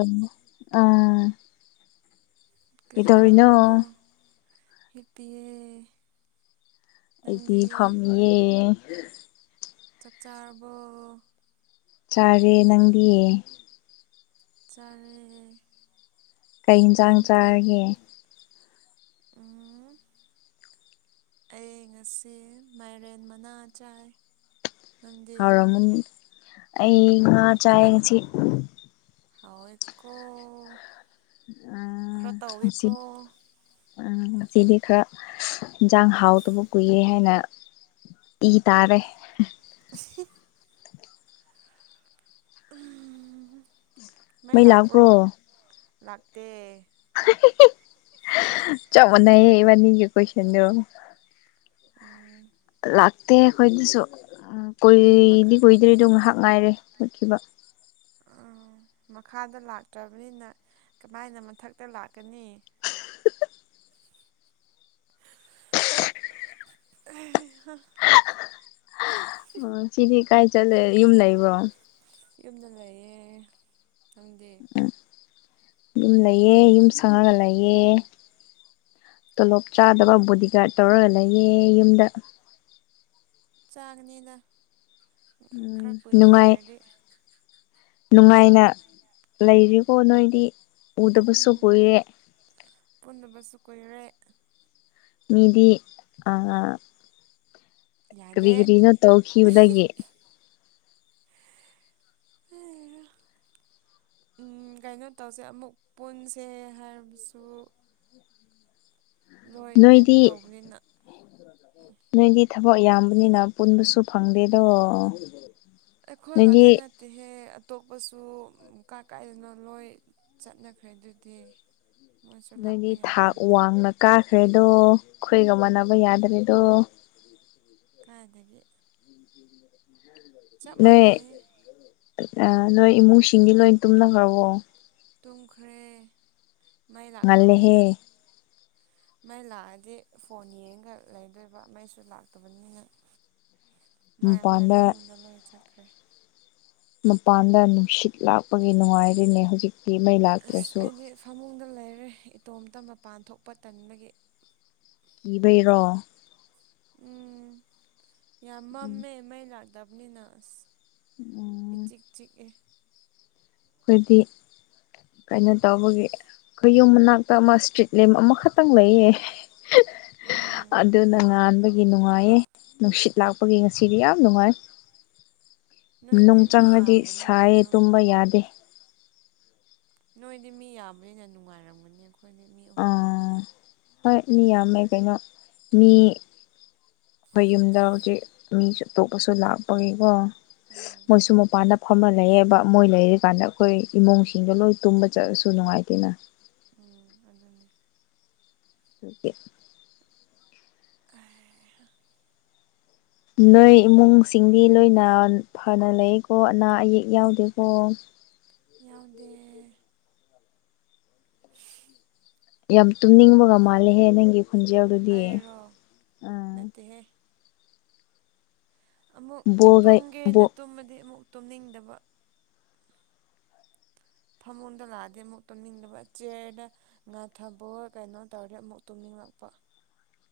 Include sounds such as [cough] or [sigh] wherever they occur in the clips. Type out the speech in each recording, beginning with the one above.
ꯑꯝ ꯑꯥ ꯀꯗꫭꯏꯅꯣ ꯍꯗꯤꯌꯦ ꯑꯩꯗꯤ ꯐꯝꯌꯦ ꯆꯥꯛ ꯆꯔꯔꯕꯣ ꯆꯥꯔꯦ ꯅꯪꯗꯤꯌꯦ ꯆꯔꯦ ꯀꯩ ꯌꯦꯟꯁꯥꯡ ꯆꯥꯔꯒꯦ ꯎꯝ ꯑꯩ ꯉꯁꯤ ꯃꯥꯏꯔꯦꯟ ꯃꯅꯥ ꯆꯥꯏ ꯅꯪꯗꯤ ꯍꯥꯎꯔꯝꯃꯅꯤ ꯑꯩ ꯉꯥ ꯆꯥꯏ ꯉꯁꯤ ꯍꯣꯏꯀꯣ ꯉꯁꯤ ꯉꯁꯤꯗꯤ ꯈꯔ ꯌꯦꯟꯁꯥꯡ ꯍꯥꯎꯗꯕ ꯀꯨꯏꯌꯦ ꯍꯥꯏꯅ ꯏ ꯇꯥꯔꯦ [inaudible] ꯃꯩ ꯂꯥꯛꯄ꯭ꯔꯣ ꯂꯥꯛꯦ ꯆꯃꯅꯥꯥꯏꯌꯦ ꯏꯕꯥꯅꯤ ꯀ ꯀꯣꯏꯁꯅꯣ ꯎꯝ ꯂꯥꯛꯇꯦ ꯑꯩꯈꯣꯏꯗꯁꯨ ꯎ ꯃꯈꯥ ꯀꯨꯏꯗꯤ ꯀꯨꯏꯗ꯭ꯔꯦꯗꯣ ꯉꯥꯏꯍꯥꯛ ꯅꯨꯡ ꯉꯥꯏꯔꯦ ꯎꯠꯈꯤꯕ ꯎ ꯃꯈꯥꯗ ꯂꯥꯛꯇ꯭ꯔꯕꯅꯤꯅ ꯀꯃꯥꯏꯅ ꯃꯊꯛꯇ ꯂꯥꯛꯀꯅꯤ [inaudible] ꯎ ꯆꯤꯗꯤꯤ ꯀꯥꯏ ꯆꯠꯂꯦ ꯌꯨꯝ ꯂꯩꯕ꯭ꯔꯣ ꯌꯨꯝꯗ ꯂꯩꯌꯦ ꯅꯪꯗꯤ ꯌꯨꯝ ꯂꯩꯑ ꯌꯨꯝ ꯁꯪꯉꯒ ꯂꯩꯑꯦ ꯇꯣꯂꯣꯞ ꯆꯥꯗꯕ ꯕꯣꯗꯤꯒꯥꯔꯗ ꯇꯧꯔꯒ ꯂꯩꯌꯦꯦ ꯌꯨꯝꯗ ꯆꯥꯅꯤꯗ ꯅꯅꯨꯡꯉꯥꯏ ꯅꯨꯡꯉꯥꯏꯅ ꯂꯩꯔꯤꯀꯣ ꯅꯣꯏꯗꯤ ꯎꯗꯕꯁꯨ ꯎꯝ ꯑꯣꯏꯦ ꯄꯨꯟꯗꯕꯁꯨ ꯀꯨꯏꯔꯦ ꯃꯤꯗꯤ ꯑ ꯀꯔꯤ ꯌꯥꯗꯦ ꯀꯔꯤꯅꯣ ꯇꯧꯈꯤꯕꯗꯒꯤꯦ ꯑ ꯀꯩꯅꯣ ꯇꯧꯁꯦ ꯑꯃꯨꯛ ꯄꯨꯟꯁꯦ ꯍꯥꯏꯔꯕꯁꯨ ꯂꯣꯏ ꯀꯩꯅꯣ ꯅꯣꯏꯗꯤ ꯇꯧꯕꯅꯤꯅ ꯅꯣꯏꯗꯤ ꯊꯕꯛ ꯌꯥꯝꯕꯅꯤꯅ ꯄꯨꯟꯕꯁꯨ ꯐꯪꯗꯦꯗꯣ ꯑꯩꯈꯣꯏ ꯅꯣꯏꯗꯤ ꯉꯥꯛꯇ ꯅꯠꯇꯦꯍꯦ ꯑꯇꯣꯞꯄꯁꯨ ꯀꯥ ꯀꯥꯏꯗꯅ ꯂꯣꯏ ꯆꯠꯅꯈ꯭ꯔꯦ ꯑꯗꯨꯗꯤ ꯃꯣꯏꯁꯨ ꯂꯥꯛꯄ ꯅꯣꯏꯗꯤ ꯊꯥꯛ ꯌꯥꯔꯣꯏꯅꯦ ꯋꯥꯡꯅ ꯀꯥ ꯈ꯭ꯔꯦꯗꯣ ꯑꯩꯈꯣꯏꯒ ꯃꯥꯟꯅꯕ ꯌꯥꯗ꯭ꯔꯦꯗꯣ [inaudible] ꯆꯞ ꯅꯣꯏ ꯃꯅꯩ ꯅꯣꯏ ꯏꯃꯨꯡꯁꯤꯡꯒꯤꯗꯤ ꯂꯣꯏ ꯇꯨꯝꯅꯈ꯭ꯔꯕꯣ ꯇꯨꯝꯈ꯭ꯔꯦ ꯃꯥꯏ ꯉꯜꯂꯦꯍꯦ ꯂꯥꯛꯇꯕꯅꯤꯅ ꯃꯩ ꯂꯥꯛꯑꯗꯤ ꯐꯣꯟ ꯌꯦꯡꯒ ꯂꯩꯗꯣꯏꯕ ꯃꯩꯁꯨ ꯂꯥꯛꯇꯕꯅꯤꯅ ꯃꯥꯏ ꯃꯥꯏ ꯃꯄꯥꯟꯗ ꯐꯃꯨꯡꯗ ꯂꯣꯏ ꯆꯠꯈ꯭ꯔꯦ ꯃꯄꯥꯟꯗ ꯅꯨꯡꯁꯤꯠ ꯂꯥꯛꯄꯒꯤ ꯅꯨꯡꯉꯥꯏꯔꯤꯅꯦ ꯍꯧꯖꯤꯛ ꯑꯁ ꯑꯩꯗꯤ ꯐꯃꯨꯡꯗ ꯂꯩꯔꯦ ꯏꯇꯣꯝꯇ ꯃꯄꯥꯟ ꯊꯣꯛꯄ ꯇꯟꯕꯒꯤ ꯏꯕꯩꯔꯣ ꯎꯝ ꯌꯥꯝ ꯎꯝ ꯃꯝꯃꯦ ꯃꯩ ꯂꯥꯛꯇꯕꯅꯤꯅ ꯑꯁ ꯏ ꯎꯝ ꯆꯤꯛ ꯆꯤꯛꯑꯦ ꯑꯩꯈꯣꯏꯗꯤ ꯀꯩꯅꯣ ꯇꯧꯕꯒꯤ ꯑꯩꯈꯌꯨꯝ ꯃꯅꯥꯛꯇ ꯑꯃ ꯏꯁꯇ꯭ꯔꯤꯠ ꯂꯦꯝ ꯑꯃꯈꯛꯇꯪ ꯂꯩꯌꯦ ꯎꯝ ꯑꯗꯨꯅ ꯉꯥꯟꯕꯒꯤ ꯅꯨꯡꯉꯥꯏꯌꯦ ꯅꯨꯡꯁꯤꯠ ꯂꯥꯛꯄꯒꯤ ꯉꯁꯤꯗꯤ ꯌꯥꯝ ꯅꯨꯡꯉꯥꯏ [unintelligible] [inaudible] ꯅꯣꯏꯗꯤ ꯅꯨꯡ ꯃꯤ ꯆꯪꯅꯗꯤ ꯌꯥꯝꯕꯅꯤꯅ ꯁꯥꯏꯌꯦ ꯑꯗꯨꯝ ꯇꯨꯝꯕ ꯌꯥꯗꯦ ꯅꯣꯏꯗꯤ ꯃꯤ ꯌꯥꯕꯅꯤꯅ ꯅꯨꯡꯉꯥꯏꯔꯝꯒꯅꯤꯣꯏ ꯑ ꯍꯣꯏ ꯃꯤ ꯌꯥꯝꯃꯦ ꯀꯩꯅꯣ ꯃꯤ ꯑꯩꯈꯣꯏ ꯌꯨꯝꯗ ꯍꯧꯖꯤꯛ ꯃꯤꯁꯨ ꯑꯇꯣꯄꯁꯨ ꯂꯥꯛꯄꯒꯤꯀꯣ ꯎꯝ ꯃꯣꯏꯁꯨ ꯃꯄꯥꯟꯗ ꯐꯝꯃ ꯂꯩꯌꯦꯦꯕ ꯃꯣꯏ ꯂꯩꯔꯤꯀꯥꯟꯗ ꯑꯩꯈꯣꯏ ꯏꯃꯨꯡꯁꯤꯡꯗꯣ ꯂꯣꯏ ꯇꯨꯝꯕ ꯆꯠꯂꯁꯨꯅ ꯅꯨꯡꯉꯥꯏꯗꯨꯅ ꯎꯝ ꯑꯗꯨꯅꯤ ꯑꯣꯀꯦ [unintelligible] [inaudible] ꯅꯣꯏ ꯏꯃꯨꯡꯁꯤꯡꯗꯤ ꯂꯣꯏꯅ ꯐꯅ ꯂꯩꯀꯣ ꯑꯅꯥ ꯑꯌꯦꯛ ꯌꯥꯎꯗꯦꯀꯣ ꯌꯥꯎꯗꯦ ꯌꯥꯝ ꯇꯨꯝꯅꯤꯡꯕꯒ ꯃꯥꯜꯂꯦꯍꯦ ꯅꯪꯒꯤ ꯈꯣꯟꯖꯦꯜ ꯑꯗꯨꯗꯤ ꯑꯩꯔꯣ ꯑꯥ ꯅꯠꯇꯦꯍꯦ ꯑꯃꯨꯛ ꯕꯣꯜꯒ ꯇꯨꯝꯒꯦꯅ ꯕꯣꯜ ꯇꯨꯝꯃꯗꯤ ꯑꯃꯨꯛ ꯇꯨꯝꯅꯤꯡꯗꯕ ꯐꯃꯨꯡꯗ ꯂꯥꯛꯑꯗꯤ ꯑꯃꯨꯛ ꯇꯨꯝꯅꯤꯡꯗꯕ ꯆꯤꯌꯔꯗ ꯉꯥꯊꯕꯣ ꯀꯩꯅꯣ ꯇꯧꯔꯦ ꯑꯃꯨꯛ ꯇꯨꯝꯅꯤꯡ ꯃꯄ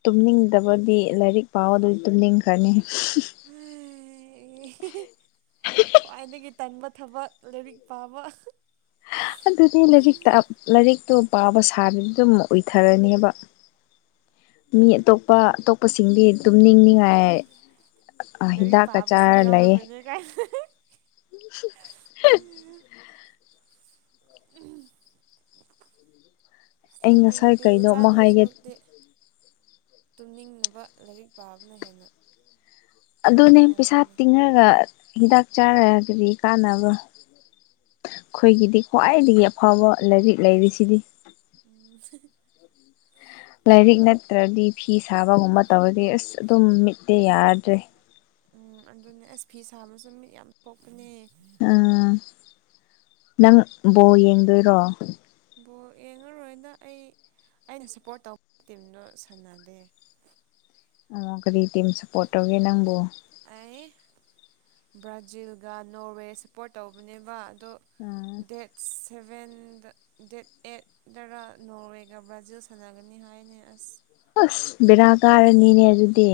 ꯇꯨꯝꯅꯤꯡꯗꯕꯗꯤ ꯂꯥꯏꯔꯤꯛ ꯄꯥꯎ ꯑꯗꯨꯗꯤ ꯇꯨꯝꯅꯤꯡꯈ꯭ꯔꯅꯤ [inaudible] ꯈꯋꯥꯥꯏꯗꯒꯤ ꯇꯟꯕ ꯊꯕꯛ ꯂꯥꯏꯔꯤꯛ ꯄꯥꯕ ꯑꯗꯨꯗꯤ ꯂꯥꯏꯔꯤꯛꯇ ꯂꯥꯏꯔꯤꯛꯇꯣ ꯄꯥꯕ ꯁꯥꯕꯗ ꯑꯗꯨꯝ ꯑꯣꯏꯊꯔꯅꯦꯕ ꯃꯤ ꯑꯇꯣꯞꯄ ꯑꯇꯣꯞꯄꯁꯤꯡꯗꯤ ꯇꯨꯝ ꯅꯤꯡꯅꯤꯉꯥꯏ ꯂꯔꯤꯛ ꯄꯥꯕꯁꯨ ꯌꯥꯎꯔꯕꯅꯦ ꯀꯥꯏ [unintelligible] [inaudible] ꯑꯩ ꯁ꯭ꯂꯤꯞꯄꯤꯡ ꯉꯁꯥꯏ ꯄꯤꯜ ꯀꯩꯅꯣ ꯑꯃ ꯆꯥꯗꯣꯏ ꯍꯥꯏꯒꯦ ꯁꯔꯨꯛꯇꯤ ꯇꯨꯝꯅꯤꯡꯅꯕ ꯂꯥꯏꯔꯤꯛ ꯄꯥꯕꯅ ꯍꯦꯟꯅ ꯐꯩ ꯑꯗꯨꯅꯦ ꯄꯩꯁꯥ ꯍꯥꯏꯕꯗꯨꯅꯤ ꯇꯤꯡꯉꯒ ꯍꯤꯗꯥꯛ ꯆꯥꯔꯒꯗꯤ ꯀꯥꯟꯅꯕ ꯑꯩꯈꯣꯏꯒꯤꯗꯤ ꯈ꯭ꯋꯥꯏꯗꯒꯤ ꯑꯐꯕ ꯂꯥꯏꯔꯤꯛ ꯂꯩꯔꯤꯁꯤꯗꯤ ꯎꯝ [unintelligible] [inaudible] ꯂꯥꯏꯔꯤꯛ ꯅꯠꯇ꯭ꯔꯗꯤ ꯐꯤ ꯁꯥꯕꯒꯨꯝꯕ ꯇꯧꯔꯗꯤ ꯑꯁ ꯑꯗꯨꯝ ꯃꯤꯠꯇꯦ ꯌꯥꯗ꯭ꯔꯦ ꯎꯝ ꯑꯗꯨꯅꯦ ꯑꯁ ꯐꯤ ꯁꯥꯕꯁꯨ ꯃꯤꯠ ꯌꯥꯝ ꯊꯣꯛꯄꯅꯦ ꯑꯥ ꯅꯪ ꯕꯣ ꯌꯦꯡꯗꯣꯏꯔꯣ ꯕꯣꯜ ꯌꯦꯡꯉꯔꯣꯏꯅ ꯑꯩ ꯑꯩꯅ ꯁꯞꯄꯣꯔꯠ ꯇꯧꯕꯒꯤ ꯇꯤꯝꯗꯨꯣ ꯁꯥꯟꯅꯗꯦ ꯑꯣ ꯀꯔꯤ ꯇꯤꯝ ꯁꯞꯄꯣꯔꯠ ꯇꯧꯒꯦ ꯅꯪꯕꯨ ꯑꯩ ꯕ꯭ꯔꯥꯖꯤꯜꯒ ꯅꯣꯔꯋꯦ ꯁꯞꯄꯣꯔꯠ ꯇꯧꯕꯅꯦꯕ ꯗꯣ ꯎꯝ ꯗꯦꯠꯁ ꯁꯚꯦꯟꯗ ꯗꯦꯠ ꯑꯩꯠ ꯗꯔ ꯅꯣꯔꯋꯦꯒ ꯕ꯭ꯔꯥꯖꯤꯜ ꯁꯥꯟꯅꯒꯅꯤ ꯍꯥꯏꯅꯤ ꯑꯁ ꯑꯁ ꯕꯅꯥ ꯀꯥꯔꯅꯤꯅꯦ ꯑꯗꯨꯗꯤ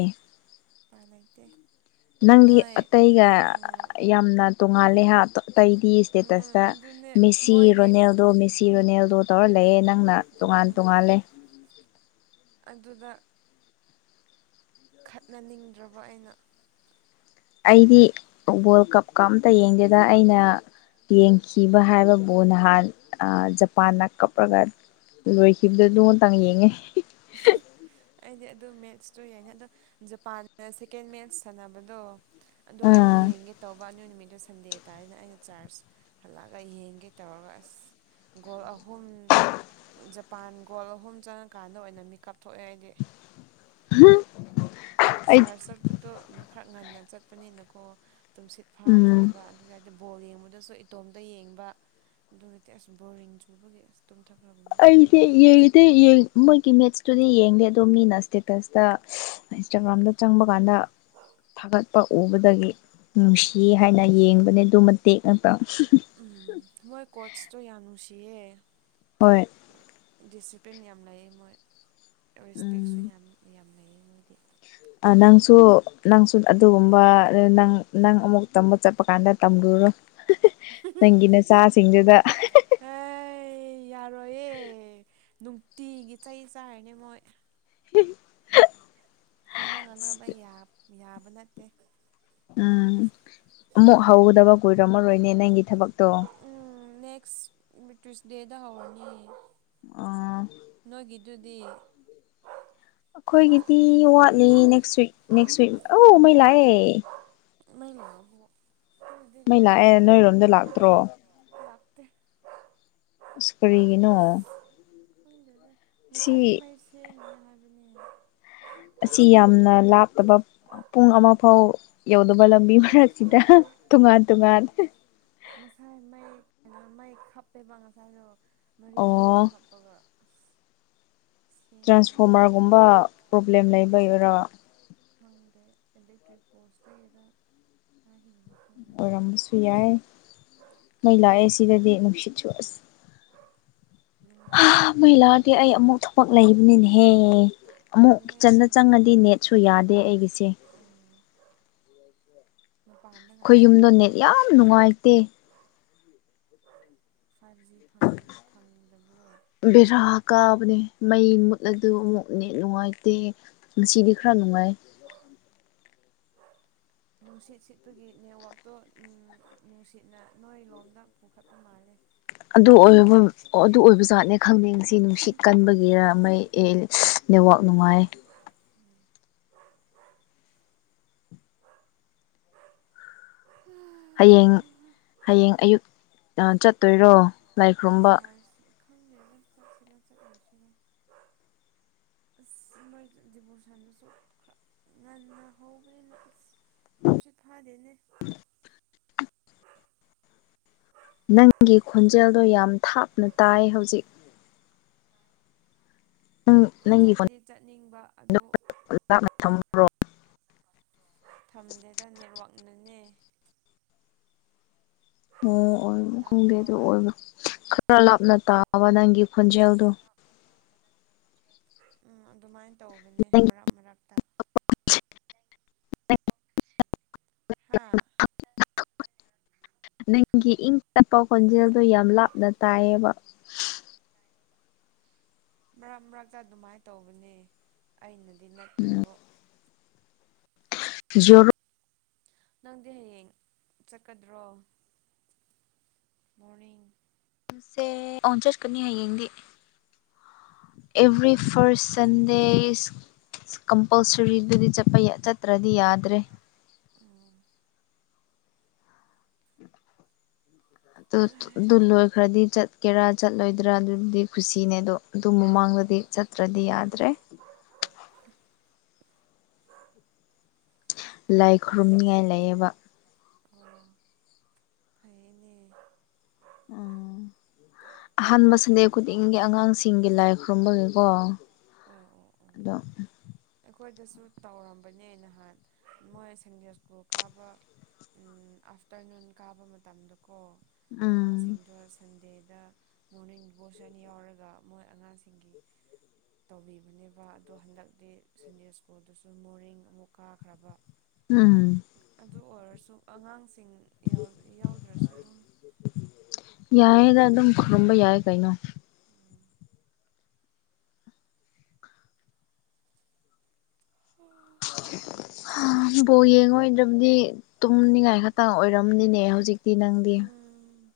ꯄ ꯂꯩꯩꯇꯦ ꯅꯪꯗꯤ ꯑꯇꯩꯒ ꯌꯥꯝꯅ ꯇꯣꯡꯉꯥꯜꯂꯦ ꯍꯥꯏꯗꯣ ꯑꯇꯩꯗꯤ ꯎꯝ ꯁꯇꯦꯇꯁꯇ ꯑꯗꯨꯅꯦ ꯃꯤꯁꯤ ꯃꯣꯏꯒꯤ ꯔꯣꯅꯦꯜꯗꯣ ꯃꯦꯁꯤ ꯔꯣꯅꯦꯜꯗꯣ ꯇꯧꯔ ꯂꯩꯌꯦꯦꯅ ꯅ ꯇꯣꯉꯥꯟ ꯎꯝ ꯇꯣꯉꯥꯂꯦ ꯑꯗꯨꯗ ꯈꯠꯅꯅꯤꯡꯗ꯭ꯔꯕ ꯑꯩꯅ ꯑꯩꯗꯤ ꯕꯣꯜ ꯀꯞꯀ ꯑꯝꯇ ꯌꯦꯡꯒꯦꯗ ꯑꯩꯅ ꯌꯦꯡꯈꯤꯕ ꯍꯥꯏꯕꯕꯨ ꯅꯍꯥꯟ ꯖꯄꯥꯟꯗ ꯀꯞꯂꯒ ꯂꯣꯏꯈꯤꯕꯗ ꯑꯗꯨ ꯉ ꯃꯇꯥꯡ ꯌꯦꯡꯉꯦ ꯑꯩꯗꯤ ꯑꯗꯨ ꯃꯦꯠꯁꯇꯨ ꯌꯥꯏꯅꯤ ꯑꯗꯣ ꯖꯄꯥꯟꯅ ꯁꯦꯀꯦꯟ ꯃꯦꯠꯁ ꯁꯥꯟꯅꯕꯗꯣ ꯑꯗꯣ ꯑꯩ ꯎꯝ ꯌꯦꯡꯒꯦ ꯇꯧꯕ ꯑꯣꯏ ꯅꯨꯃꯤꯠ ꯑꯗꯣ ꯁꯟꯗꯦ ꯇꯥꯔꯅ ꯑꯩꯅ ꯆꯥꯔꯖ ꯍꯜꯂꯛꯑꯒ ꯌꯦꯡꯒꯦ ꯇꯧꯔꯒ ꯑꯁ ꯒꯣꯜ ꯑꯍꯨꯝ ꯖꯄꯥꯟ ꯒꯣꯜ ꯑꯍꯨꯝ ꯆꯪꯉꯀꯥꯟꯗ ꯑꯗ ꯑꯣꯏꯅ ꯃꯤꯀꯞ ꯊꯣꯛꯑꯦ ꯍꯥꯏꯗꯤ ꯍꯥꯝ ꯁꯍꯔ ꯆꯠꯄꯗꯣ ꯈꯔ ꯉꯟꯅ ꯆꯠꯄꯅꯤꯅꯀꯣ ꯇꯨꯝꯁꯤꯠ ꯐꯥꯗ꯭ꯔꯦꯕ ꯑꯗꯨꯗ ꯑꯗꯨꯝ ꯕꯣꯜ ꯌꯦꯡꯕꯗꯁꯨ ꯏꯇꯣꯝꯇ ꯌꯦꯡꯕ ꯑꯗꯨꯒꯗꯤ ꯑꯁ ꯕꯣꯔꯤꯡ ꯆꯨꯕꯒꯤ ꯑꯁ ꯇꯨꯝꯊꯈ꯭ꯔꯕꯅꯦ ꯑꯩ ꯑꯩꯗꯤ ꯌꯦꯗꯤ ꯌꯦ ꯃꯣꯏꯒꯤ ꯃꯦꯠꯁꯇꯨꯗꯤ ꯌꯦꯡꯗꯦ ꯑꯗꯣ ꯃꯤꯅ ꯏꯁꯇꯦꯇꯁꯇ ꯏꯟꯁꯇꯥꯒ꯭ꯔꯥꯝꯗ ꯆꯪꯕ ꯀꯥꯟꯗ ꯊꯥꯒꯠꯄ ꯎꯕꯗꯒꯤ ꯅꯨꯡꯁꯤ ꯍꯥꯏꯅ ꯌꯦꯡꯕꯅꯦ ꯑꯗꯨ ꯃꯇꯦꯛ ꯉꯥꯛꯇꯪ ꯎꯝ ꯃꯣꯏ ꯀꯆꯇ ꯌꯥꯅꯨꯁꯤ ꯍꯣꯏ ꯄꯤꯟ ꯌꯥꯝ ꯂꯩ ꯃꯣꯏ ꯔꯦꯁꯄꯦꯛꯁꯨ ꯎꯝ ꯌꯥꯝ ꯌꯥꯝꯃꯦ ꯅꯪꯁꯨ ꯅꯪꯁꯨ ꯑꯗꯨꯒꯨꯝꯕ ꯅꯪ ꯅꯪ ꯑꯃꯨꯛ ꯇꯝꯕ ꯆꯠꯄ ꯀꯥꯟꯗ ꯇꯝꯂꯨꯔꯣꯏ ꯑꯦ ꯌꯥꯔꯣꯌꯦ ꯅꯨꯡꯇꯤꯒꯤ ꯆꯩ ꯆꯥꯔꯤꯅꯦ ꯃꯣꯏ [unintelligible] ꯍꯥꯏꯅ ꯉꯥꯡꯅꯕ ꯌꯥꯕ ꯅꯠꯇꯦ ꯎꯝ ꯑꯃꯨꯛ ꯍꯧꯗꯕ ꯀꯏꯔꯝꯃꯔꯣꯏꯅꯦ ꯅꯪꯒꯤ ꯊꯕꯛ ꯎꯝ ꯅꯦꯛꯁ ꯇ꯭ꯌꯁ ꯗꯦꯗ ꯍꯧꯔꯅꯤ ꯑ ꯑꯗꯨꯗꯤ ꯑꯩꯈꯣꯏꯒꯤꯗꯤ ꯋꯥꯠꯂꯤ ꯅꯦꯛꯁ ꯋꯤꯛ ꯅꯦꯛꯁ ꯋꯤꯛ ꯑꯧ ꯃꯩ ꯂꯥꯛꯑꯦ ꯃꯅꯦ ꯃꯩ ꯂꯥꯛꯑꯦ ꯅꯣꯏꯔꯣꯝꯗ ꯂꯥꯛꯇ꯭ꯔꯣ ꯇ ꯏꯁ ꯀꯔꯤꯒꯅꯣꯉ ꯈꯪꯖꯗ ꯉꯁꯥꯒꯤ ꯃꯩ ꯁꯦꯝꯃꯦ ꯍꯥꯏꯕꯅꯤ ꯑꯁꯤ ꯌꯥꯝꯅ ꯂꯥꯞꯇꯕ ꯄꯨꯡ ꯑꯃ ꯐꯥꯎ ꯌꯧꯗꯕ ꯂꯝꯕꯤ ꯃꯔꯛꯁꯤꯗ ꯇꯣꯉꯥꯟ ꯇꯣꯉꯥꯟ ꯍꯥꯏꯅ ꯃꯩ ꯈꯞꯄꯦꯕ ꯉꯁꯥꯏꯗꯣ ꯃꯔꯤ ꯑꯣ ꯃꯉꯥ ꯈꯞꯄꯒ ꯑꯁ ꯁꯦꯝꯃꯦ ꯍꯥꯏ ꯇ꯭ꯔꯥꯟꯁꯐꯣꯔꯃꯔꯒꯨꯝꯕ ꯄ꯭ꯔꯣꯕ꯭ꯂꯦꯝ ꯂꯩꯕꯩ ꯑꯣꯏꯔ ꯈꯪꯗꯦ ꯑꯦꯟꯗꯦꯛꯇ꯭ꯔꯤꯛ ꯄꯣꯁꯇꯗ ꯍꯥꯏꯔꯤꯗ ꯑꯣꯏꯔꯝꯕꯁꯨ ꯌꯥꯏ ꯃꯩ ꯂꯥꯛꯑꯦ ꯁꯤꯗꯗꯤ ꯅꯨꯡꯁꯤꯠꯁꯨ ꯑꯁ ꯃꯩꯂꯥꯗꯤ ꯅꯨꯡꯉꯥꯏꯔꯝꯒꯅꯤꯌꯦ ꯑꯩ ꯑꯃꯨꯛ ꯊꯕꯛ ꯂꯩꯕꯅꯤꯅꯦ ꯍꯦ ꯑꯃꯨꯛ ꯍꯦ ꯀꯤꯠꯆꯟꯗ ꯆꯪꯉꯗꯤ ꯅꯦꯠꯁꯨ ꯌꯥꯗꯦ ꯑꯩꯒꯤꯁꯦ ꯑꯣ ꯃꯄꯥꯟꯗ ꯑꯩꯈꯣꯏ ꯉꯥꯛꯇꯪ ꯌꯥꯕ꯭ꯔꯣ ꯌꯨꯝꯗꯣꯅꯦꯠ ꯌꯥꯝ ꯅꯨꯡꯉꯥꯏꯇꯦ ꯐꯥꯏꯚ ꯖꯤ ꯐꯪꯗꯕ꯭ꯔꯣ ꯕꯦꯔꯥ ꯀꯥꯕꯅꯦ ꯃꯩ ꯃꯨꯠꯂ ꯑꯗꯨ ꯑꯃꯨꯛꯅꯦ ꯅꯨꯡꯉꯥꯏꯇꯦ ꯉꯁꯤꯗꯤ ꯈꯔ ꯅꯨꯡꯉꯥꯏ [unintelligible] ꯅꯨꯡꯁꯤꯠ ꯁꯤꯠꯄꯒꯤ ꯅꯦꯠꯋꯥꯛꯇꯣ ꯅꯨꯡꯁꯤꯠꯅ ꯅꯣꯏ ꯂꯣꯝꯗ ꯄꯨꯈꯠꯄ ꯃꯥꯜꯂꯦ ꯑꯗꯨ ꯑꯣꯏ ꯑꯗꯨ ꯑꯣꯏꯕꯖꯥꯠꯅꯦ ꯈꯪꯗꯦꯁꯤ ꯅꯨꯡꯁꯤꯠ ꯀꯟꯕꯒꯤꯔ ꯃꯩ ꯂꯩꯕꯥꯛ ꯅꯨꯡꯉꯥꯏ ꯅꯦꯠꯋꯥꯛ ꯎꯝ ꯍꯌꯦꯡ ꯍꯌꯦꯡ ꯑꯌꯨꯛ ꯆꯠꯇꯣꯏꯔꯣ ꯂꯥꯏ ꯈꯨꯔꯨꯝꯕ ꯈꯪꯅꯕ ꯆꯠꯁꯤꯔ ꯆꯠ ꯑꯣꯁꯤꯔꯦ ꯑꯁ ꯃꯣꯏ ꯗꯤꯕꯣꯔꯁꯟꯗꯁꯨꯔ ꯉꯟꯅ ꯍꯧꯕꯅꯤꯅ ꯑ ꯇꯨꯨꯝꯁꯤ ꯈꯥꯗꯅꯦ ꯅꯪꯒꯤ ꯈꯣꯟꯖꯦꯜꯗꯣ ꯌꯥꯝ ꯊꯥꯞꯅ ꯇꯥꯏ ꯍꯧꯖꯤꯛ ꯅꯪ ꯅꯪꯒꯤ ꯐꯣꯟ ꯆꯠꯇꯤ ꯆꯠꯅꯤꯡꯕ ꯑꯗꯨ ꯂꯥꯛꯅ ꯊꯝꯃ꯭ꯔꯣ ꯊꯝꯗꯦꯗ ꯅꯦꯠꯋꯥꯛ ꯑꯣ ꯑꯣꯏꯕ ꯈꯪꯗꯦ ꯇꯥꯕ꯭ꯔꯣ ꯑꯗꯨ ꯑꯣꯏꯕ ꯈꯔ ꯂꯥꯞꯅ ꯇꯥꯕ ꯅꯪꯒꯤ ꯍꯣꯟꯖꯦꯜꯗ ꯎꯝ ꯑꯗꯨꯃꯥꯏꯅ ꯇꯧꯕꯅꯦ ꯅꯪꯒꯤ ꯃꯔꯛ ꯃꯔꯛꯇ ꯍꯥꯥ ꯅꯪꯒꯤ ꯏꯪ ꯇꯞꯄ ꯈꯣꯟꯖꯦꯜꯗꯨꯣ ꯌꯥꯝ ꯂꯥꯞꯅ ꯇꯥꯏꯌꯦꯕ ꯃꯔꯛ ꯃꯔꯛꯇ ꯑꯗꯨꯃꯥꯏꯅ ꯇꯧꯕꯅꯦ ꯑꯩꯅꯗꯤ ꯅꯠꯇ꯭ꯔꯦꯕꯨ ꯖꯔꯣ ꯅꯪꯗꯤ ꯍꯌꯦꯡ ꯆꯠꯀꯗ꯭ꯔꯣ ꯃꯣꯔ ꯁꯦ ꯑꯣꯟ ꯆꯁꯀꯅꯤ ꯍꯥꯏ ꯏꯗꯤ ꯑꯦꯚ꯭ꯔꯤ ꯐꯣꯔ ꯁꯟꯗꯦ ꯏꯁ ꯀꯝꯄꯜꯁꯔꯤꯗꯨꯗꯤꯄ ꯆꯠꯇ꯭ꯔꯗꯤ ꯌꯥꯗ꯭ꯔꯦ ꯎꯝ ꯑꯗꯨ ꯗꯨ ꯑꯣ ꯂꯣꯏ ꯈ꯭ꯔꯗꯤ ꯆꯠꯀꯦꯔꯥ ꯆꯠꯂꯣꯏꯗ꯭ꯔꯥ ꯑꯗꯨꯗꯤ ꯈꯨꯁꯤꯅꯦ ꯑꯗꯣ ꯑꯗꯨ ꯃꯃꯥꯡꯗꯗꯤ ꯆꯠꯇ꯭ꯔꯗꯤ ꯌꯥꯗ꯭ꯔꯦ [unintelligible] ꯂꯥꯏ ꯈꯨꯔꯨꯝꯅꯤꯉꯥꯏ ꯂꯩꯌꯦꯕ ꯐꯩꯌꯦꯅꯦ ꯑ ꯑꯍꯥꯟꯕ ꯁꯟꯗꯦ ꯈꯨꯗꯤꯡꯒꯤ ꯑꯉꯥꯡꯁꯤꯡꯒꯤ ꯂꯥꯏ ꯈꯨꯔꯨꯝꯕꯒꯤꯀꯣ ꯑꯣ ꯑꯣ ꯑꯣ ꯑꯗ ꯑꯩꯈꯣꯏꯗꯁꯨ ꯇꯧꯔꯝꯕꯅꯦ ꯅꯍꯥꯟ ꯃꯣꯏ ꯁꯪꯗꯦ ꯁ꯭ꯀꯨꯜ ꯀꯥꯕ ꯑꯥꯐꯇꯔꯅꯨꯟ ꯀꯥꯕ ꯃꯇꯝꯗꯀꯣ ꯎꯝ ꯑꯉꯥꯡꯁꯤꯡꯗꯣ ꯁꯟꯗꯦ ꯗ ꯃꯣꯔꯅꯤꯡ ꯁꯟ ꯌꯥꯎꯔꯒ ꯃꯣꯏ ꯑꯉꯥꯡꯁꯤꯡꯒꯤ ꯇꯧꯕꯤꯕꯅꯦꯕ ꯑꯗꯣ ꯍꯟꯗꯛꯇꯤ ꯁꯟꯗꯦ ꯁ꯭ꯀꯨꯜꯗꯨꯁꯨ ꯃꯣꯔꯅꯤꯡ ꯑꯃꯨꯛ ꯀꯥꯈ꯭ꯔꯕ ꯎꯝ ꯑꯗꯨ ꯑꯣꯏꯔꯁꯨ ꯑꯉꯥꯡꯁꯤꯡ ꯌꯥꯎꯗ꯭ꯔꯁꯨ ꯑꯗꯨꯝ ꯌꯥꯏꯌꯦꯗ ꯑꯗꯨꯝ ꯈꯔꯨꯝꯕ ꯌꯥꯏ ꯇꯧꯋꯦꯗ ꯀꯩꯅꯣ ꯎꯝ ꯎꯝ [unintelligible] ꯕꯣ ꯌꯦꯡꯉꯣꯏꯗ꯭ꯔꯕꯗꯤ ꯇꯨꯝꯅꯤꯡꯉꯥꯏ ꯈꯛꯇꯪ ꯑꯣꯏꯔꯝꯅꯤꯅꯦ ꯍꯧꯖꯤꯛ ꯇ ꯅꯪꯗꯤ [unintelligible]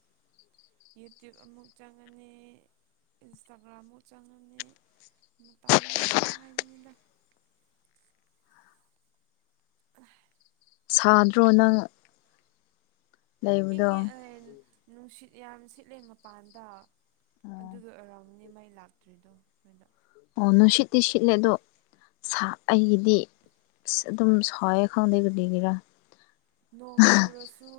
ꯌꯨꯇ꯭ꯌꯕ ꯑꯃꯨꯛ ꯆꯪꯉꯅꯤ ꯏꯟꯁꯇꯥꯒ꯭ꯔꯥꯝꯃꯨꯛ ꯆꯪꯉꯅꯤ ꯇꯝ ꯂꯗ ꯍꯥꯏꯖꯅꯤꯗ ꯁꯥꯗ꯭ꯔꯣ ꯅꯪ ꯂꯩꯕꯗꯣ ꯏꯪꯉꯦ ꯅꯨꯡꯁꯤꯠ ꯌꯥꯝ ꯁꯤꯠꯂꯦ ꯃꯄꯥꯟꯗ ꯑꯗꯨꯗ ꯑꯣꯏꯔꯥꯎ ꯗꯤ ꯃꯩ ꯂꯥꯛꯇ꯭ꯔꯤꯗꯣ ꯑꯩꯈꯣꯏꯗ ꯑꯣ ꯅꯅꯨꯡꯁꯤꯠ ꯇ ꯁꯤꯠꯂꯗ ꯑꯩꯒꯤꯗꯤ ꯑꯁ ꯑꯗꯨꯝ ꯁꯣꯏꯑꯦ ꯈꯪꯗꯦ ꯗꯤꯒꯤꯔꯥ ꯅꯣꯡ ꯆꯨꯔꯁꯨ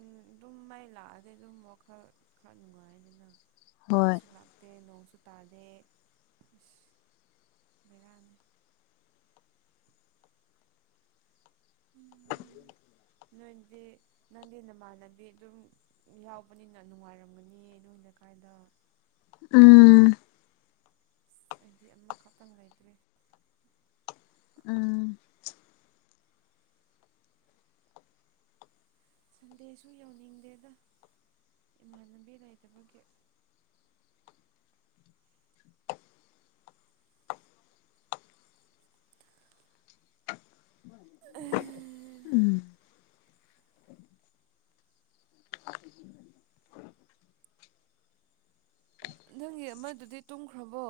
ꯎꯝ ꯑꯗꯨꯝ ꯃꯥꯏ ꯂꯥꯛꯑꯗꯤ ꯑꯗꯨꯝ ꯋꯥꯈꯜ ꯈꯔ ꯅꯨꯡꯉꯥꯏꯅꯤꯅ ꯍꯣꯏ ꯃꯁꯨꯂꯥꯛꯗꯅꯣ ꯄꯨꯇꯥꯗ ꯎꯝ ꯅꯣꯏꯗꯤ ꯅꯪꯗꯤ ꯅꯃꯥꯟꯅꯕꯤ ꯑꯗꯨꯝ ꯌꯥꯎꯕꯅꯤꯅ ꯅꯨꯡꯉꯥꯏꯔꯝꯒꯅꯤ ꯅꯣꯏꯅ ꯀꯥꯏ ꯍꯗ ꯎꯝ ꯍꯥꯏꯗꯤ ꯑꯃꯈꯛꯇꯪ ꯂꯩꯇ꯭ꯔꯦ ꯎꯝ ꯁꯟꯗꯦꯁꯨ ꯌꯧꯅꯤꯡꯗꯦꯗ ꯏꯃꯥꯟꯅꯕꯤ ꯂꯩꯏꯇꯕꯒꯤ [unintelligible] ꯎꯝ ꯑꯦ ꯅꯪꯒꯤ ꯑꯃꯗꯨꯗꯤ ꯇꯨꯝꯈ꯭ꯔꯕꯣ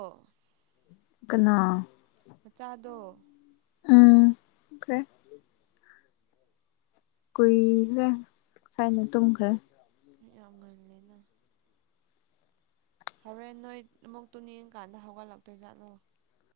ꯀꯅꯥ ꯃꯆꯥꯗꯣ ꯎꯝ ꯑꯣꯦ ꯀꯨꯏꯔꯦ ꯁꯥꯏꯅ ꯇꯨꯝꯈ꯭ꯔꯦ ꯃꯤ ꯌꯥꯝ ꯉꯜꯂꯦꯅ ꯍꯣꯔꯦꯟ ꯅꯣꯏ ꯑꯃꯨ ꯇꯨꯅꯤꯡꯡꯀꯥꯟꯗ ꯍꯧꯒꯠꯂꯛꯇꯣꯏꯖꯥꯠꯂꯣ